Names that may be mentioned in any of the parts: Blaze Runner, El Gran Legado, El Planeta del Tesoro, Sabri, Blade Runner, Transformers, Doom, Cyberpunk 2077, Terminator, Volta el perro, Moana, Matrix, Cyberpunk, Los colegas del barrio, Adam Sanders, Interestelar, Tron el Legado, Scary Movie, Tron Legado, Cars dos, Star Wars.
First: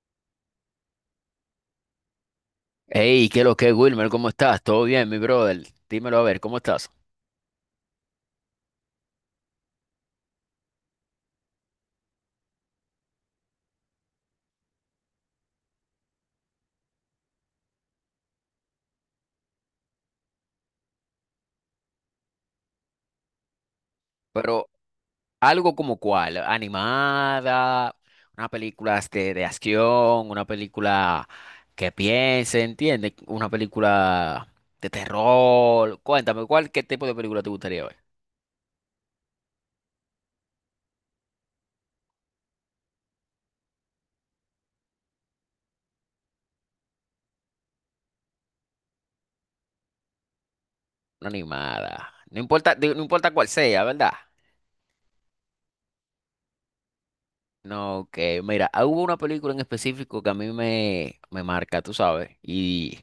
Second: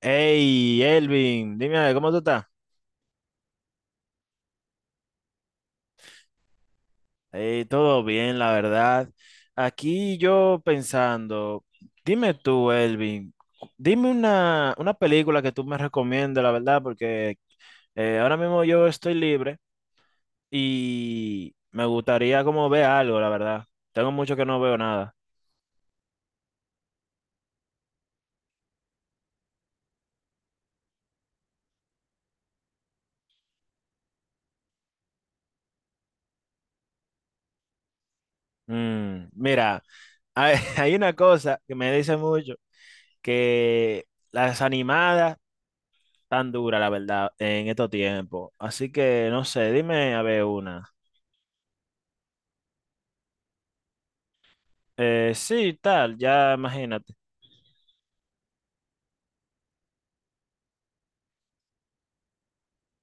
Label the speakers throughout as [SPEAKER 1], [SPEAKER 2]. [SPEAKER 1] Hey, Elvin, dime, ¿cómo tú estás?
[SPEAKER 2] Hey, ¿qué lo que, Wilmer? ¿Cómo estás? ¿Todo bien, mi brother? Dímelo a ver, ¿cómo estás?
[SPEAKER 1] Todo bien, la verdad. Aquí yo pensando, dime tú, Elvin, dime una película que tú me recomiendes, la verdad, porque ahora mismo yo estoy libre y me gustaría como ver algo, la verdad. Tengo mucho que no
[SPEAKER 2] Pero
[SPEAKER 1] veo nada.
[SPEAKER 2] algo como cuál, animada, una película de acción, una película que piense, ¿entiendes? Una película de terror. Cuéntame, ¿qué tipo de película te gustaría ver?
[SPEAKER 1] Mm, mira, hay una cosa que me dice mucho, que las animadas tan dura, la verdad, en estos tiempos. Así que, no sé, dime a ver una.
[SPEAKER 2] Una animada. No importa, digo, no importa cuál sea, ¿verdad?
[SPEAKER 1] Sí, tal, ya imagínate.
[SPEAKER 2] No, que mira, ah, hubo una película en específico que a me marca, tú sabes, y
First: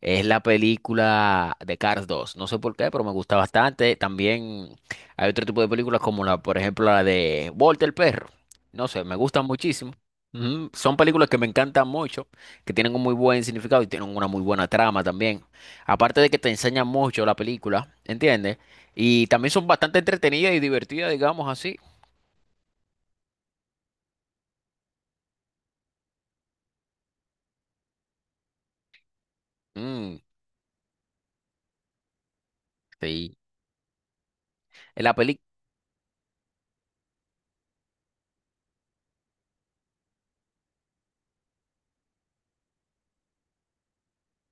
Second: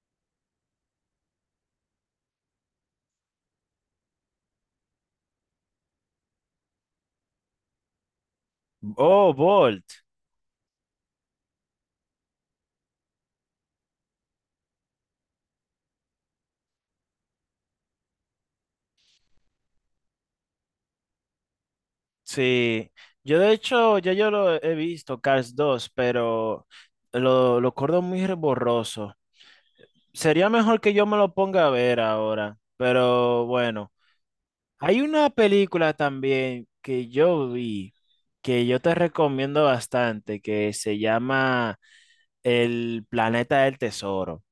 [SPEAKER 2] es la película de Cars dos. No sé por qué, pero me gusta bastante. También hay otro tipo de películas como por ejemplo, la de Volta el perro. No sé, me
[SPEAKER 1] Oh,
[SPEAKER 2] gustan muchísimo.
[SPEAKER 1] Bolt.
[SPEAKER 2] Ujú. Son películas que me encantan mucho, que tienen un muy buen significado y tienen una muy buena trama también. Aparte de que te enseñan mucho la película, ¿entiendes? Y también son bastante entretenidas y divertidas, digamos así.
[SPEAKER 1] Sí. Yo de hecho, ya yo lo he visto, Cars 2, pero lo acuerdo muy borroso.
[SPEAKER 2] Mm,
[SPEAKER 1] Sería mejor que yo me lo ponga a ver ahora,
[SPEAKER 2] sí.
[SPEAKER 1] pero bueno. Hay
[SPEAKER 2] La
[SPEAKER 1] una
[SPEAKER 2] película.
[SPEAKER 1] película también que yo vi, que yo te recomiendo bastante, que se llama El Planeta del Tesoro.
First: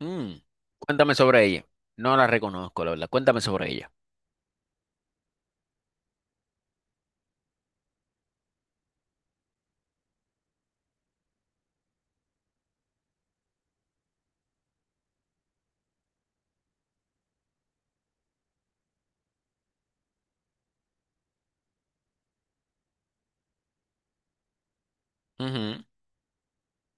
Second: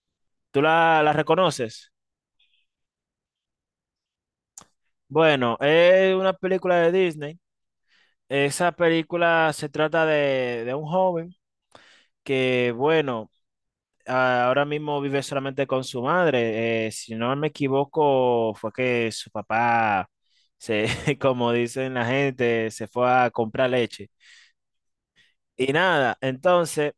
[SPEAKER 2] Mm.
[SPEAKER 1] ¿Tú la
[SPEAKER 2] Cuéntame sobre ella.
[SPEAKER 1] reconoces?
[SPEAKER 2] No la reconozco, la verdad. Cuéntame sobre ella.
[SPEAKER 1] Bueno, es una película de Disney. Esa película se trata de un joven que, bueno, ahora mismo vive solamente con su madre. Si no me equivoco, fue que su papá, se, como dicen la gente, se fue a comprar leche. Y
[SPEAKER 2] Ujú.
[SPEAKER 1] nada, entonces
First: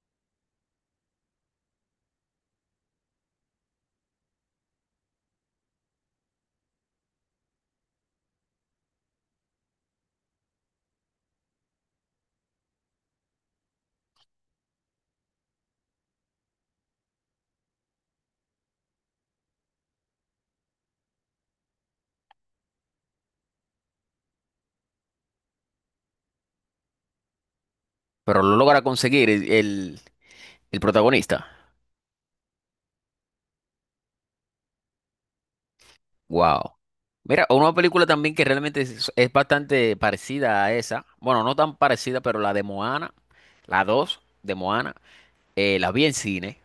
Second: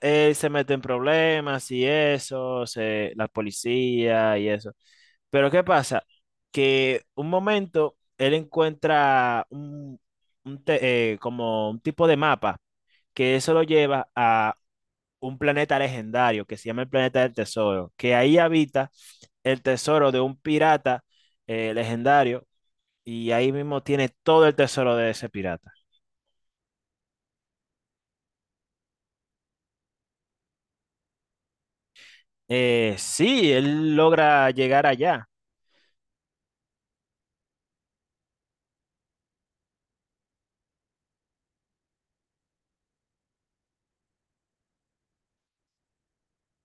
[SPEAKER 1] él se mete en problemas y eso, se, la policía y eso. Pero ¿qué pasa? Que un momento él encuentra un, como un tipo de mapa que eso lo lleva a un planeta legendario que se llama el planeta del tesoro, que ahí habita el tesoro de un pirata legendario y ahí mismo tiene todo el tesoro de ese pirata.
[SPEAKER 2] Pero lo logra conseguir el protagonista.
[SPEAKER 1] Sí, él logra llegar allá.
[SPEAKER 2] Wow. Mira, una película también que realmente es bastante parecida a esa. Bueno, no tan parecida, pero la de Moana, la 2 de Moana, la vi en cine,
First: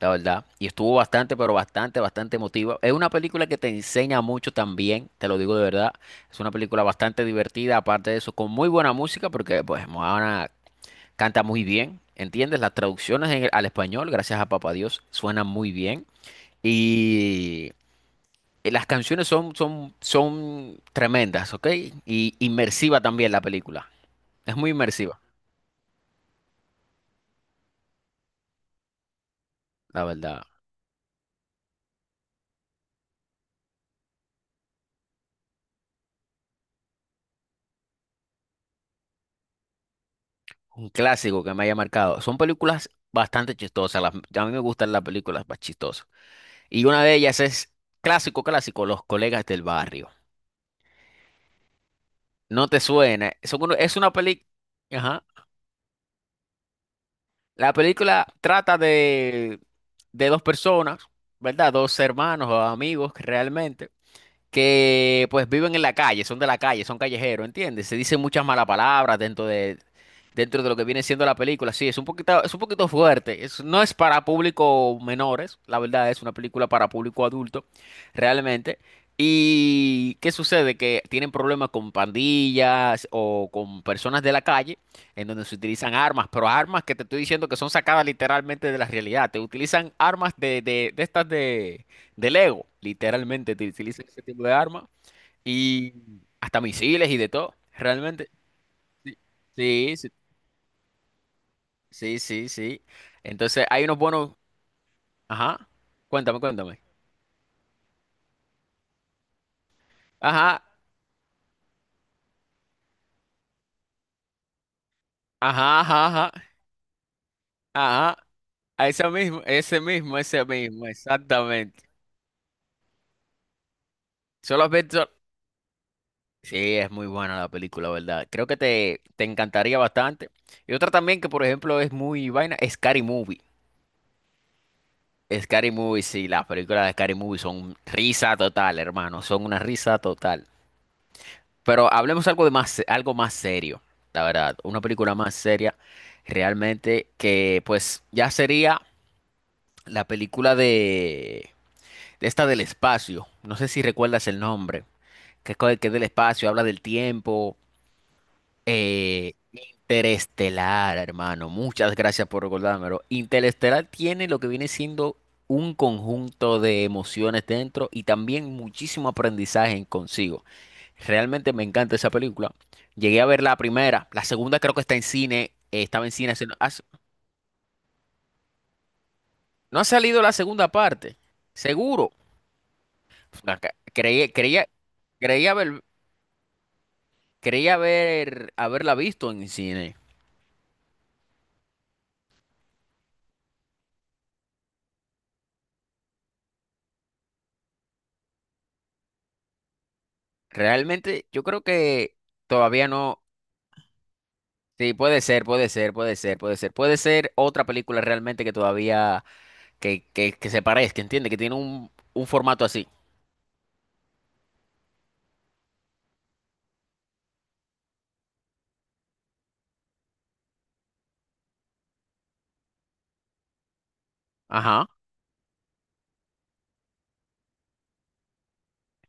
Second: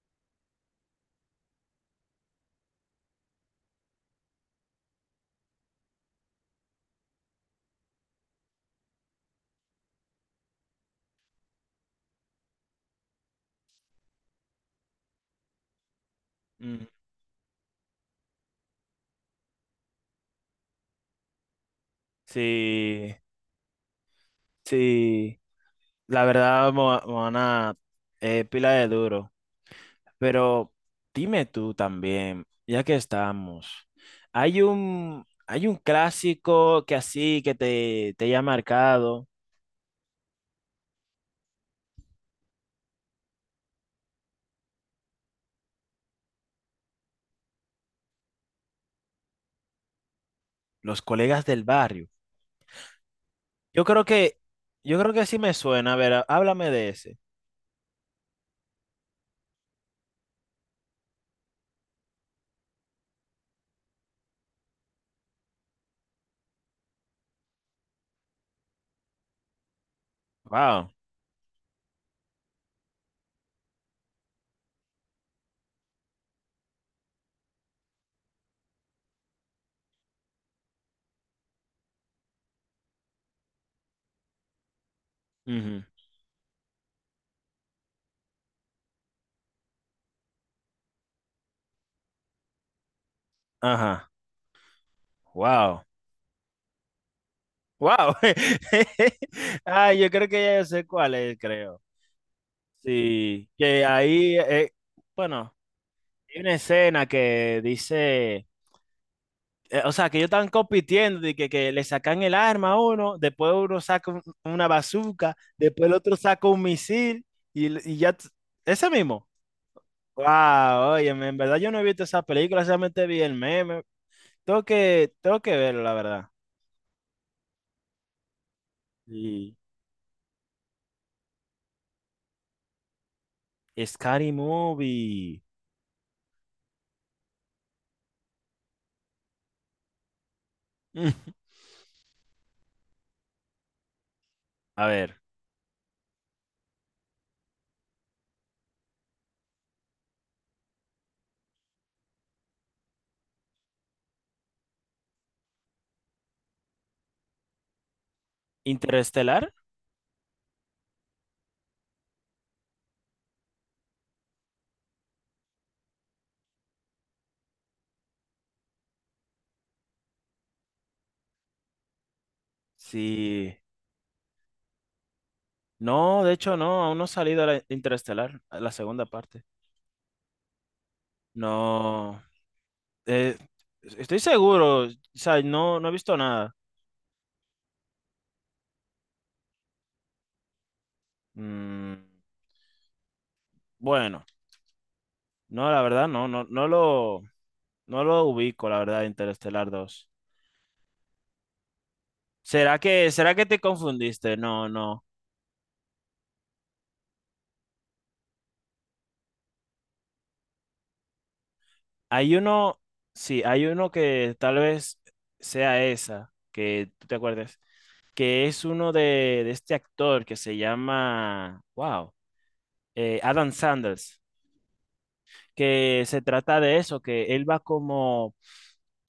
[SPEAKER 2] la verdad. Y estuvo bastante, pero bastante, bastante emotiva. Es una película que te enseña mucho también, te lo digo de verdad. Es una película bastante divertida, aparte de eso, con muy buena música, porque pues Moana canta muy bien, ¿entiendes? Las traducciones al español, gracias a Papá Dios, suenan muy bien.
[SPEAKER 1] Mm.
[SPEAKER 2] Y las canciones son tremendas, ¿ok? Y inmersiva
[SPEAKER 1] Sí.
[SPEAKER 2] también la película. Es muy inmersiva,
[SPEAKER 1] Sí, la verdad, Moana es pila de duro.
[SPEAKER 2] la verdad.
[SPEAKER 1] Pero dime tú también, ya que estamos, hay un clásico que así que te haya marcado,
[SPEAKER 2] Un clásico que me haya marcado. Son películas bastante chistosas. A mí me gustan las películas más chistosas. Y una de ellas es clásico, clásico, Los Colegas del Barrio.
[SPEAKER 1] Los colegas del barrio.
[SPEAKER 2] No te suena.
[SPEAKER 1] Yo
[SPEAKER 2] Es
[SPEAKER 1] creo
[SPEAKER 2] una
[SPEAKER 1] que,
[SPEAKER 2] película...
[SPEAKER 1] yo creo que sí me suena. A ver, háblame de ese.
[SPEAKER 2] La película trata de dos personas, ¿verdad? Dos hermanos o amigos que realmente que pues viven en la calle, son de la calle, son callejeros, ¿entiendes? Se dicen muchas malas palabras dentro de lo que
[SPEAKER 1] Wow.
[SPEAKER 2] viene siendo la película. Sí, es un poquito fuerte. No es para público menores, la verdad es una película para público adulto, realmente. ¿Y qué sucede? Que tienen problemas con pandillas o con personas de la calle, en donde se
[SPEAKER 1] Ujú.
[SPEAKER 2] utilizan armas, pero armas que te estoy diciendo que son sacadas literalmente de la realidad. Te utilizan armas de estas de Lego, literalmente te utilizan
[SPEAKER 1] Ajá.
[SPEAKER 2] ese tipo de arma
[SPEAKER 1] Wow.
[SPEAKER 2] y hasta misiles y de todo,
[SPEAKER 1] Wow.
[SPEAKER 2] realmente.
[SPEAKER 1] Ah,
[SPEAKER 2] Sí,
[SPEAKER 1] yo
[SPEAKER 2] sí,
[SPEAKER 1] creo que ya yo sé cuál es, creo.
[SPEAKER 2] sí, sí, sí.
[SPEAKER 1] Sí,
[SPEAKER 2] Entonces hay
[SPEAKER 1] que
[SPEAKER 2] unos buenos,
[SPEAKER 1] ahí, bueno.
[SPEAKER 2] ajá, cuéntame,
[SPEAKER 1] Hay una
[SPEAKER 2] cuéntame.
[SPEAKER 1] escena que dice, o sea, que ellos están
[SPEAKER 2] Ajá,
[SPEAKER 1] compitiendo, de que le sacan el arma a uno, después uno saca una bazooka,
[SPEAKER 2] ajá,
[SPEAKER 1] después el
[SPEAKER 2] ajá,
[SPEAKER 1] otro
[SPEAKER 2] ajá,
[SPEAKER 1] saca un misil y, l- y ya,
[SPEAKER 2] ajá,
[SPEAKER 1] t-
[SPEAKER 2] a
[SPEAKER 1] ese
[SPEAKER 2] ese
[SPEAKER 1] mismo.
[SPEAKER 2] mismo, ese mismo, ese mismo,
[SPEAKER 1] Wow, oye, en verdad yo no
[SPEAKER 2] exactamente.
[SPEAKER 1] he visto esa película, solamente vi el meme.
[SPEAKER 2] Solo has visto...
[SPEAKER 1] Tengo que verlo, la verdad.
[SPEAKER 2] Sí, es muy buena la película, ¿verdad? Creo que te
[SPEAKER 1] Y
[SPEAKER 2] encantaría bastante. Y otra también que, por ejemplo, es muy vaina, es Scary Movie.
[SPEAKER 1] Scary Movie.
[SPEAKER 2] Scary Movie, sí, las películas de Scary Movie son risa total, hermano, son una risa total. Pero hablemos algo de más, algo más serio, la verdad, una
[SPEAKER 1] A
[SPEAKER 2] película
[SPEAKER 1] ver,
[SPEAKER 2] más seria, realmente, que pues ya sería la película de esta del espacio, no sé si recuerdas el nombre, que que es del espacio, habla del tiempo.
[SPEAKER 1] ¿Interestelar?
[SPEAKER 2] Interestelar, hermano. Muchas gracias por recordármelo. Interestelar tiene lo que viene siendo un conjunto de emociones dentro y también muchísimo aprendizaje en consigo. Realmente me encanta esa película. Llegué a ver la
[SPEAKER 1] Sí.
[SPEAKER 2] primera, la segunda creo que está en cine, estaba en
[SPEAKER 1] No,
[SPEAKER 2] cine.
[SPEAKER 1] de hecho no, aún no ha salido la Interestelar, la segunda parte.
[SPEAKER 2] No ha salido la segunda parte, seguro.
[SPEAKER 1] No. Eh,
[SPEAKER 2] Acá-
[SPEAKER 1] Estoy
[SPEAKER 2] Creí, creía,
[SPEAKER 1] seguro, o sea,
[SPEAKER 2] creía
[SPEAKER 1] no,
[SPEAKER 2] haber,
[SPEAKER 1] no he visto nada.
[SPEAKER 2] creía haberla visto en cine.
[SPEAKER 1] Mm, bueno, no, la verdad, no lo ubico, la verdad, Interestelar dos.
[SPEAKER 2] Realmente yo creo que todavía no.
[SPEAKER 1] Será que te confundiste? No,
[SPEAKER 2] Sí,
[SPEAKER 1] no.
[SPEAKER 2] puede ser, puede ser, puede ser, puede ser. Puede ser otra película realmente que todavía, que se parezca, entiende, que tiene un
[SPEAKER 1] Hay
[SPEAKER 2] formato
[SPEAKER 1] uno,
[SPEAKER 2] así.
[SPEAKER 1] sí, hay uno que tal vez sea esa, que tú te acuerdes, que es uno de este actor que se llama, wow, Adam Sanders,
[SPEAKER 2] Ajá.
[SPEAKER 1] que se trata de eso, que él va como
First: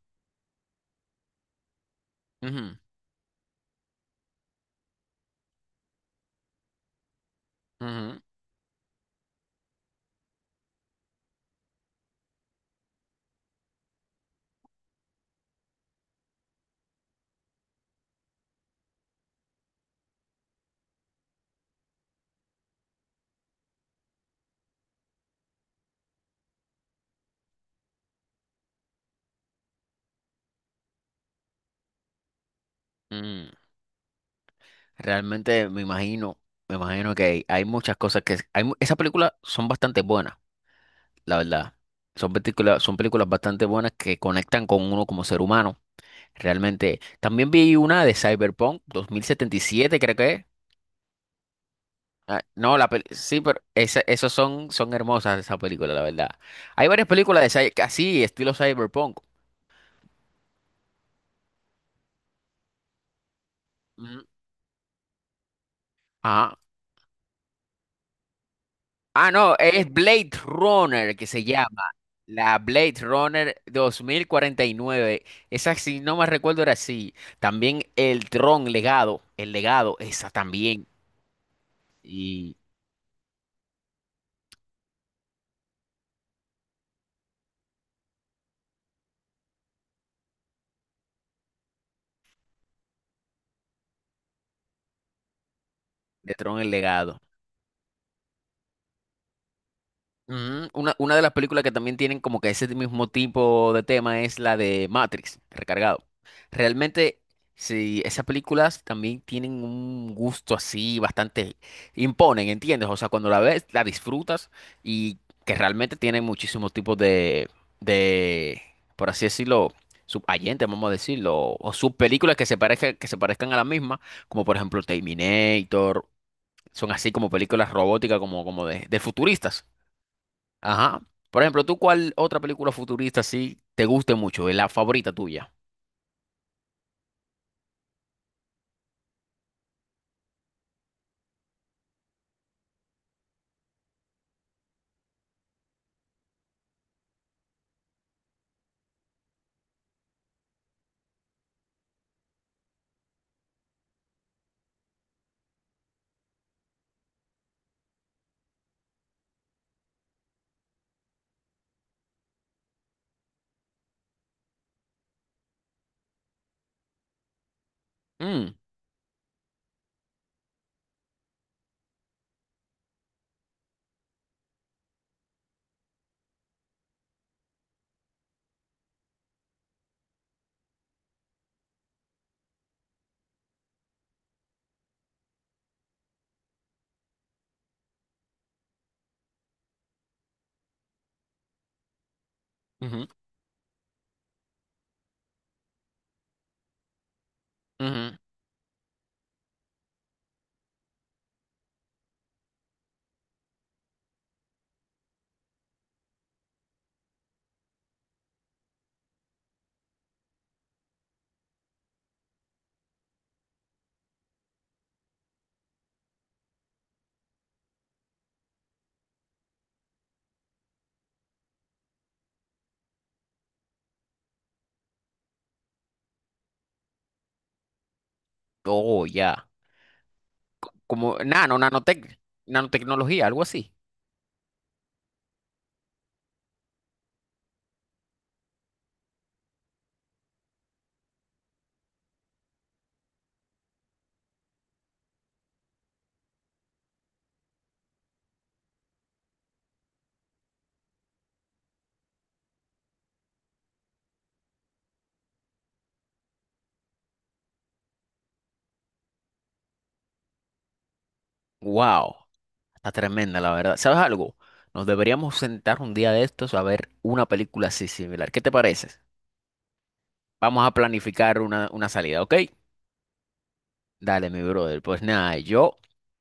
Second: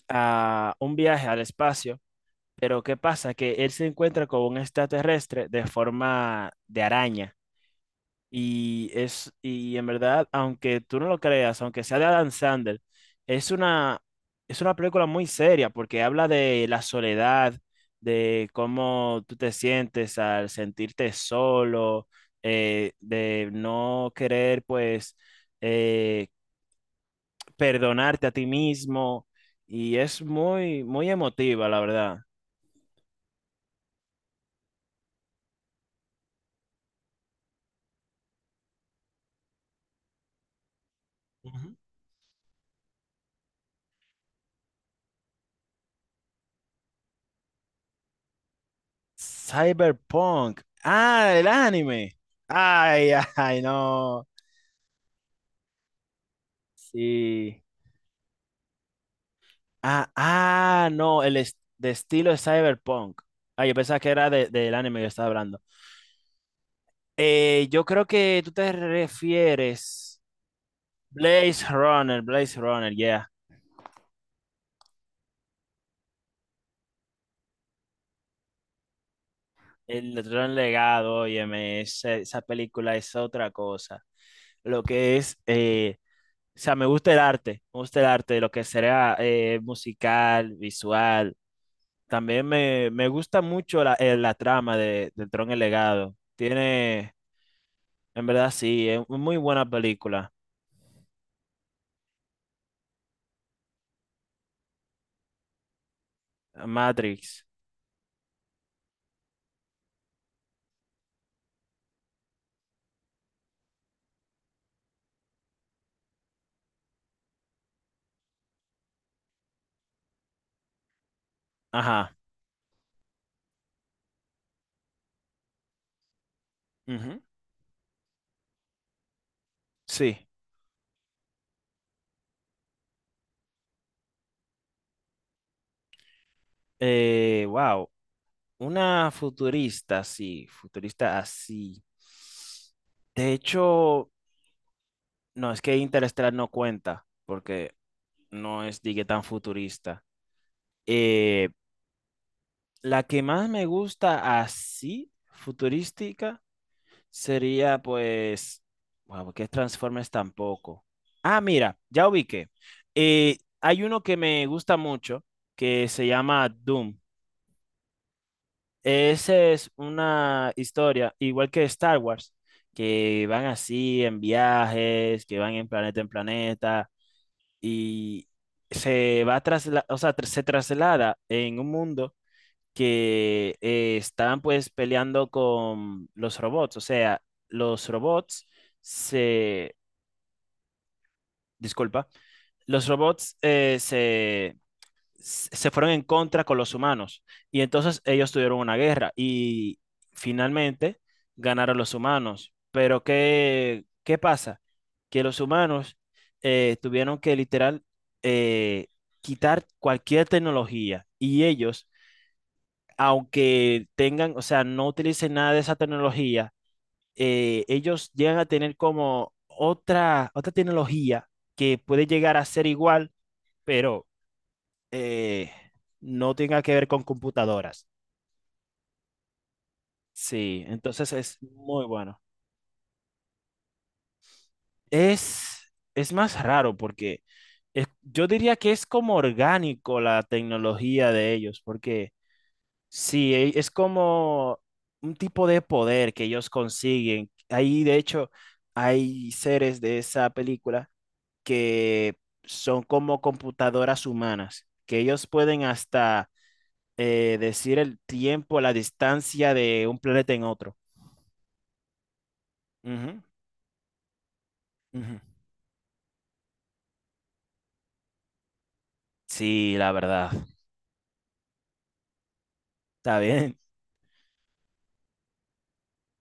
[SPEAKER 1] a un viaje al espacio.
[SPEAKER 2] Ujú,
[SPEAKER 1] Pero ¿qué pasa? Que él se encuentra con un extraterrestre de forma de araña.
[SPEAKER 2] ujú,
[SPEAKER 1] Y es, y en verdad, aunque tú no lo creas, aunque sea de Adam Sandler, es una, es una película muy seria porque habla de la soledad, de cómo tú te sientes al sentirte solo, de no querer, pues, eh, perdonarte a ti mismo. Y es muy, muy emotiva, la verdad.
[SPEAKER 2] mm. Realmente me imagino, Me imagino que hay muchas cosas que... Hay, esas películas son bastante buenas, la verdad. Son películas bastante buenas que conectan con uno como ser humano. Realmente. También vi una de Cyberpunk 2077, creo que es.
[SPEAKER 1] Cyberpunk. Ah, el anime.
[SPEAKER 2] Ah, no,
[SPEAKER 1] Ay,
[SPEAKER 2] sí,
[SPEAKER 1] ay,
[SPEAKER 2] pero
[SPEAKER 1] no.
[SPEAKER 2] esos son, son hermosas esa película, la verdad. Hay varias películas de
[SPEAKER 1] Sí.
[SPEAKER 2] así, estilo cyberpunk.
[SPEAKER 1] Ah, ah, no, el de estilo es Cyberpunk. Ah, yo pensaba que
[SPEAKER 2] Mm,
[SPEAKER 1] era del anime que estaba hablando.
[SPEAKER 2] ajá.
[SPEAKER 1] Yo creo que tú te
[SPEAKER 2] Ah, no, es
[SPEAKER 1] refieres.
[SPEAKER 2] Blade Runner que se
[SPEAKER 1] Blaze
[SPEAKER 2] llama.
[SPEAKER 1] Runner,
[SPEAKER 2] La
[SPEAKER 1] Blaze Runner,
[SPEAKER 2] Blade
[SPEAKER 1] yeah.
[SPEAKER 2] Runner 2049. Esa, si no me recuerdo, era así. También el Tron Legado. El Legado,
[SPEAKER 1] El
[SPEAKER 2] esa
[SPEAKER 1] Gran
[SPEAKER 2] también.
[SPEAKER 1] Legado, óyeme, esa
[SPEAKER 2] Y
[SPEAKER 1] película es otra cosa. Lo que es, o sea, me gusta el arte, me gusta el arte, lo que será musical, visual. También me gusta mucho la, la trama de Tron el Legado.
[SPEAKER 2] de Tron el
[SPEAKER 1] Tiene,
[SPEAKER 2] Legado.
[SPEAKER 1] en verdad sí, es muy buena película.
[SPEAKER 2] Mm, una de las películas que también tienen como que ese mismo tipo de tema es la de Matrix, recargado. Realmente,
[SPEAKER 1] Matrix.
[SPEAKER 2] sí, esas películas también tienen un gusto así bastante, imponen, ¿entiendes? O sea, cuando la ves, la disfrutas y que realmente tienen muchísimos tipos de, por así decirlo, subayentes, vamos a decirlo, o
[SPEAKER 1] Ajá.
[SPEAKER 2] subpelículas que se parezcan a la misma, como por ejemplo Terminator, son así
[SPEAKER 1] Ujú.
[SPEAKER 2] como películas robóticas, como, de futuristas.
[SPEAKER 1] Sí.
[SPEAKER 2] Ajá. Por ejemplo, ¿tú cuál otra película futurista sí te guste mucho? Es la favorita tuya.
[SPEAKER 1] Wow. Una futurista, sí. Futurista así. De hecho, no, es que Interestelar no cuenta, porque no es, digue, tan futurista. Eh, la que más me gusta así, futurística, sería pues, wow, ¿qué Transformers tampoco? Ah, mira, ya ubiqué. Hay uno que me gusta mucho que se llama Doom.
[SPEAKER 2] Mm,
[SPEAKER 1] Esa es una historia, igual que Star Wars, que van así en viajes, que van en planeta y se va tras, o sea, se traslada en un mundo que estaban pues peleando con los robots, o sea, los robots se, disculpa, los
[SPEAKER 2] ujú,
[SPEAKER 1] robots se, se fueron en contra con los humanos y entonces
[SPEAKER 2] ujú.
[SPEAKER 1] ellos tuvieron una guerra y finalmente ganaron los humanos. Pero ¿qué, qué pasa? Que los humanos tuvieron que literal eh, quitar cualquier tecnología y ellos aunque tengan, o sea, no utilicen nada de esa tecnología, ellos llegan a tener como otra, otra tecnología que puede llegar a ser igual, pero eh, no tenga que ver con computadoras.
[SPEAKER 2] Oh, ya.
[SPEAKER 1] Sí,
[SPEAKER 2] Como
[SPEAKER 1] entonces es
[SPEAKER 2] nano,
[SPEAKER 1] muy
[SPEAKER 2] nanotec,
[SPEAKER 1] bueno.
[SPEAKER 2] nanotecnología, algo así.
[SPEAKER 1] Es, es más raro porque yo diría que es como orgánico la tecnología de ellos, porque sí, es como un tipo de poder que ellos consiguen. Ahí, de hecho, hay seres de esa película que son como computadoras humanas, que ellos pueden hasta decir el tiempo, la distancia de un planeta en otro.
[SPEAKER 2] Wow. Está
[SPEAKER 1] Ujú,
[SPEAKER 2] tremenda, la verdad. ¿Sabes algo? Nos
[SPEAKER 1] ujú.
[SPEAKER 2] deberíamos sentar un día de estos a ver una película así similar. ¿Qué te parece?
[SPEAKER 1] Sí, la verdad.
[SPEAKER 2] Vamos a planificar una salida, ¿ok?
[SPEAKER 1] Está bien.
[SPEAKER 2] Dale, mi brother. Pues nada, yo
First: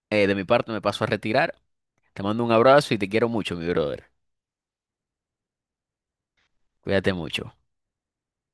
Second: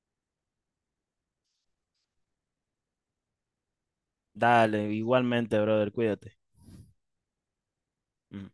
[SPEAKER 2] de mi parte me paso a retirar. Te mando un abrazo y te quiero mucho, mi brother.
[SPEAKER 1] Dale, igualmente, brother, cuídate.
[SPEAKER 2] Cuídate mucho.
[SPEAKER 1] Ujú.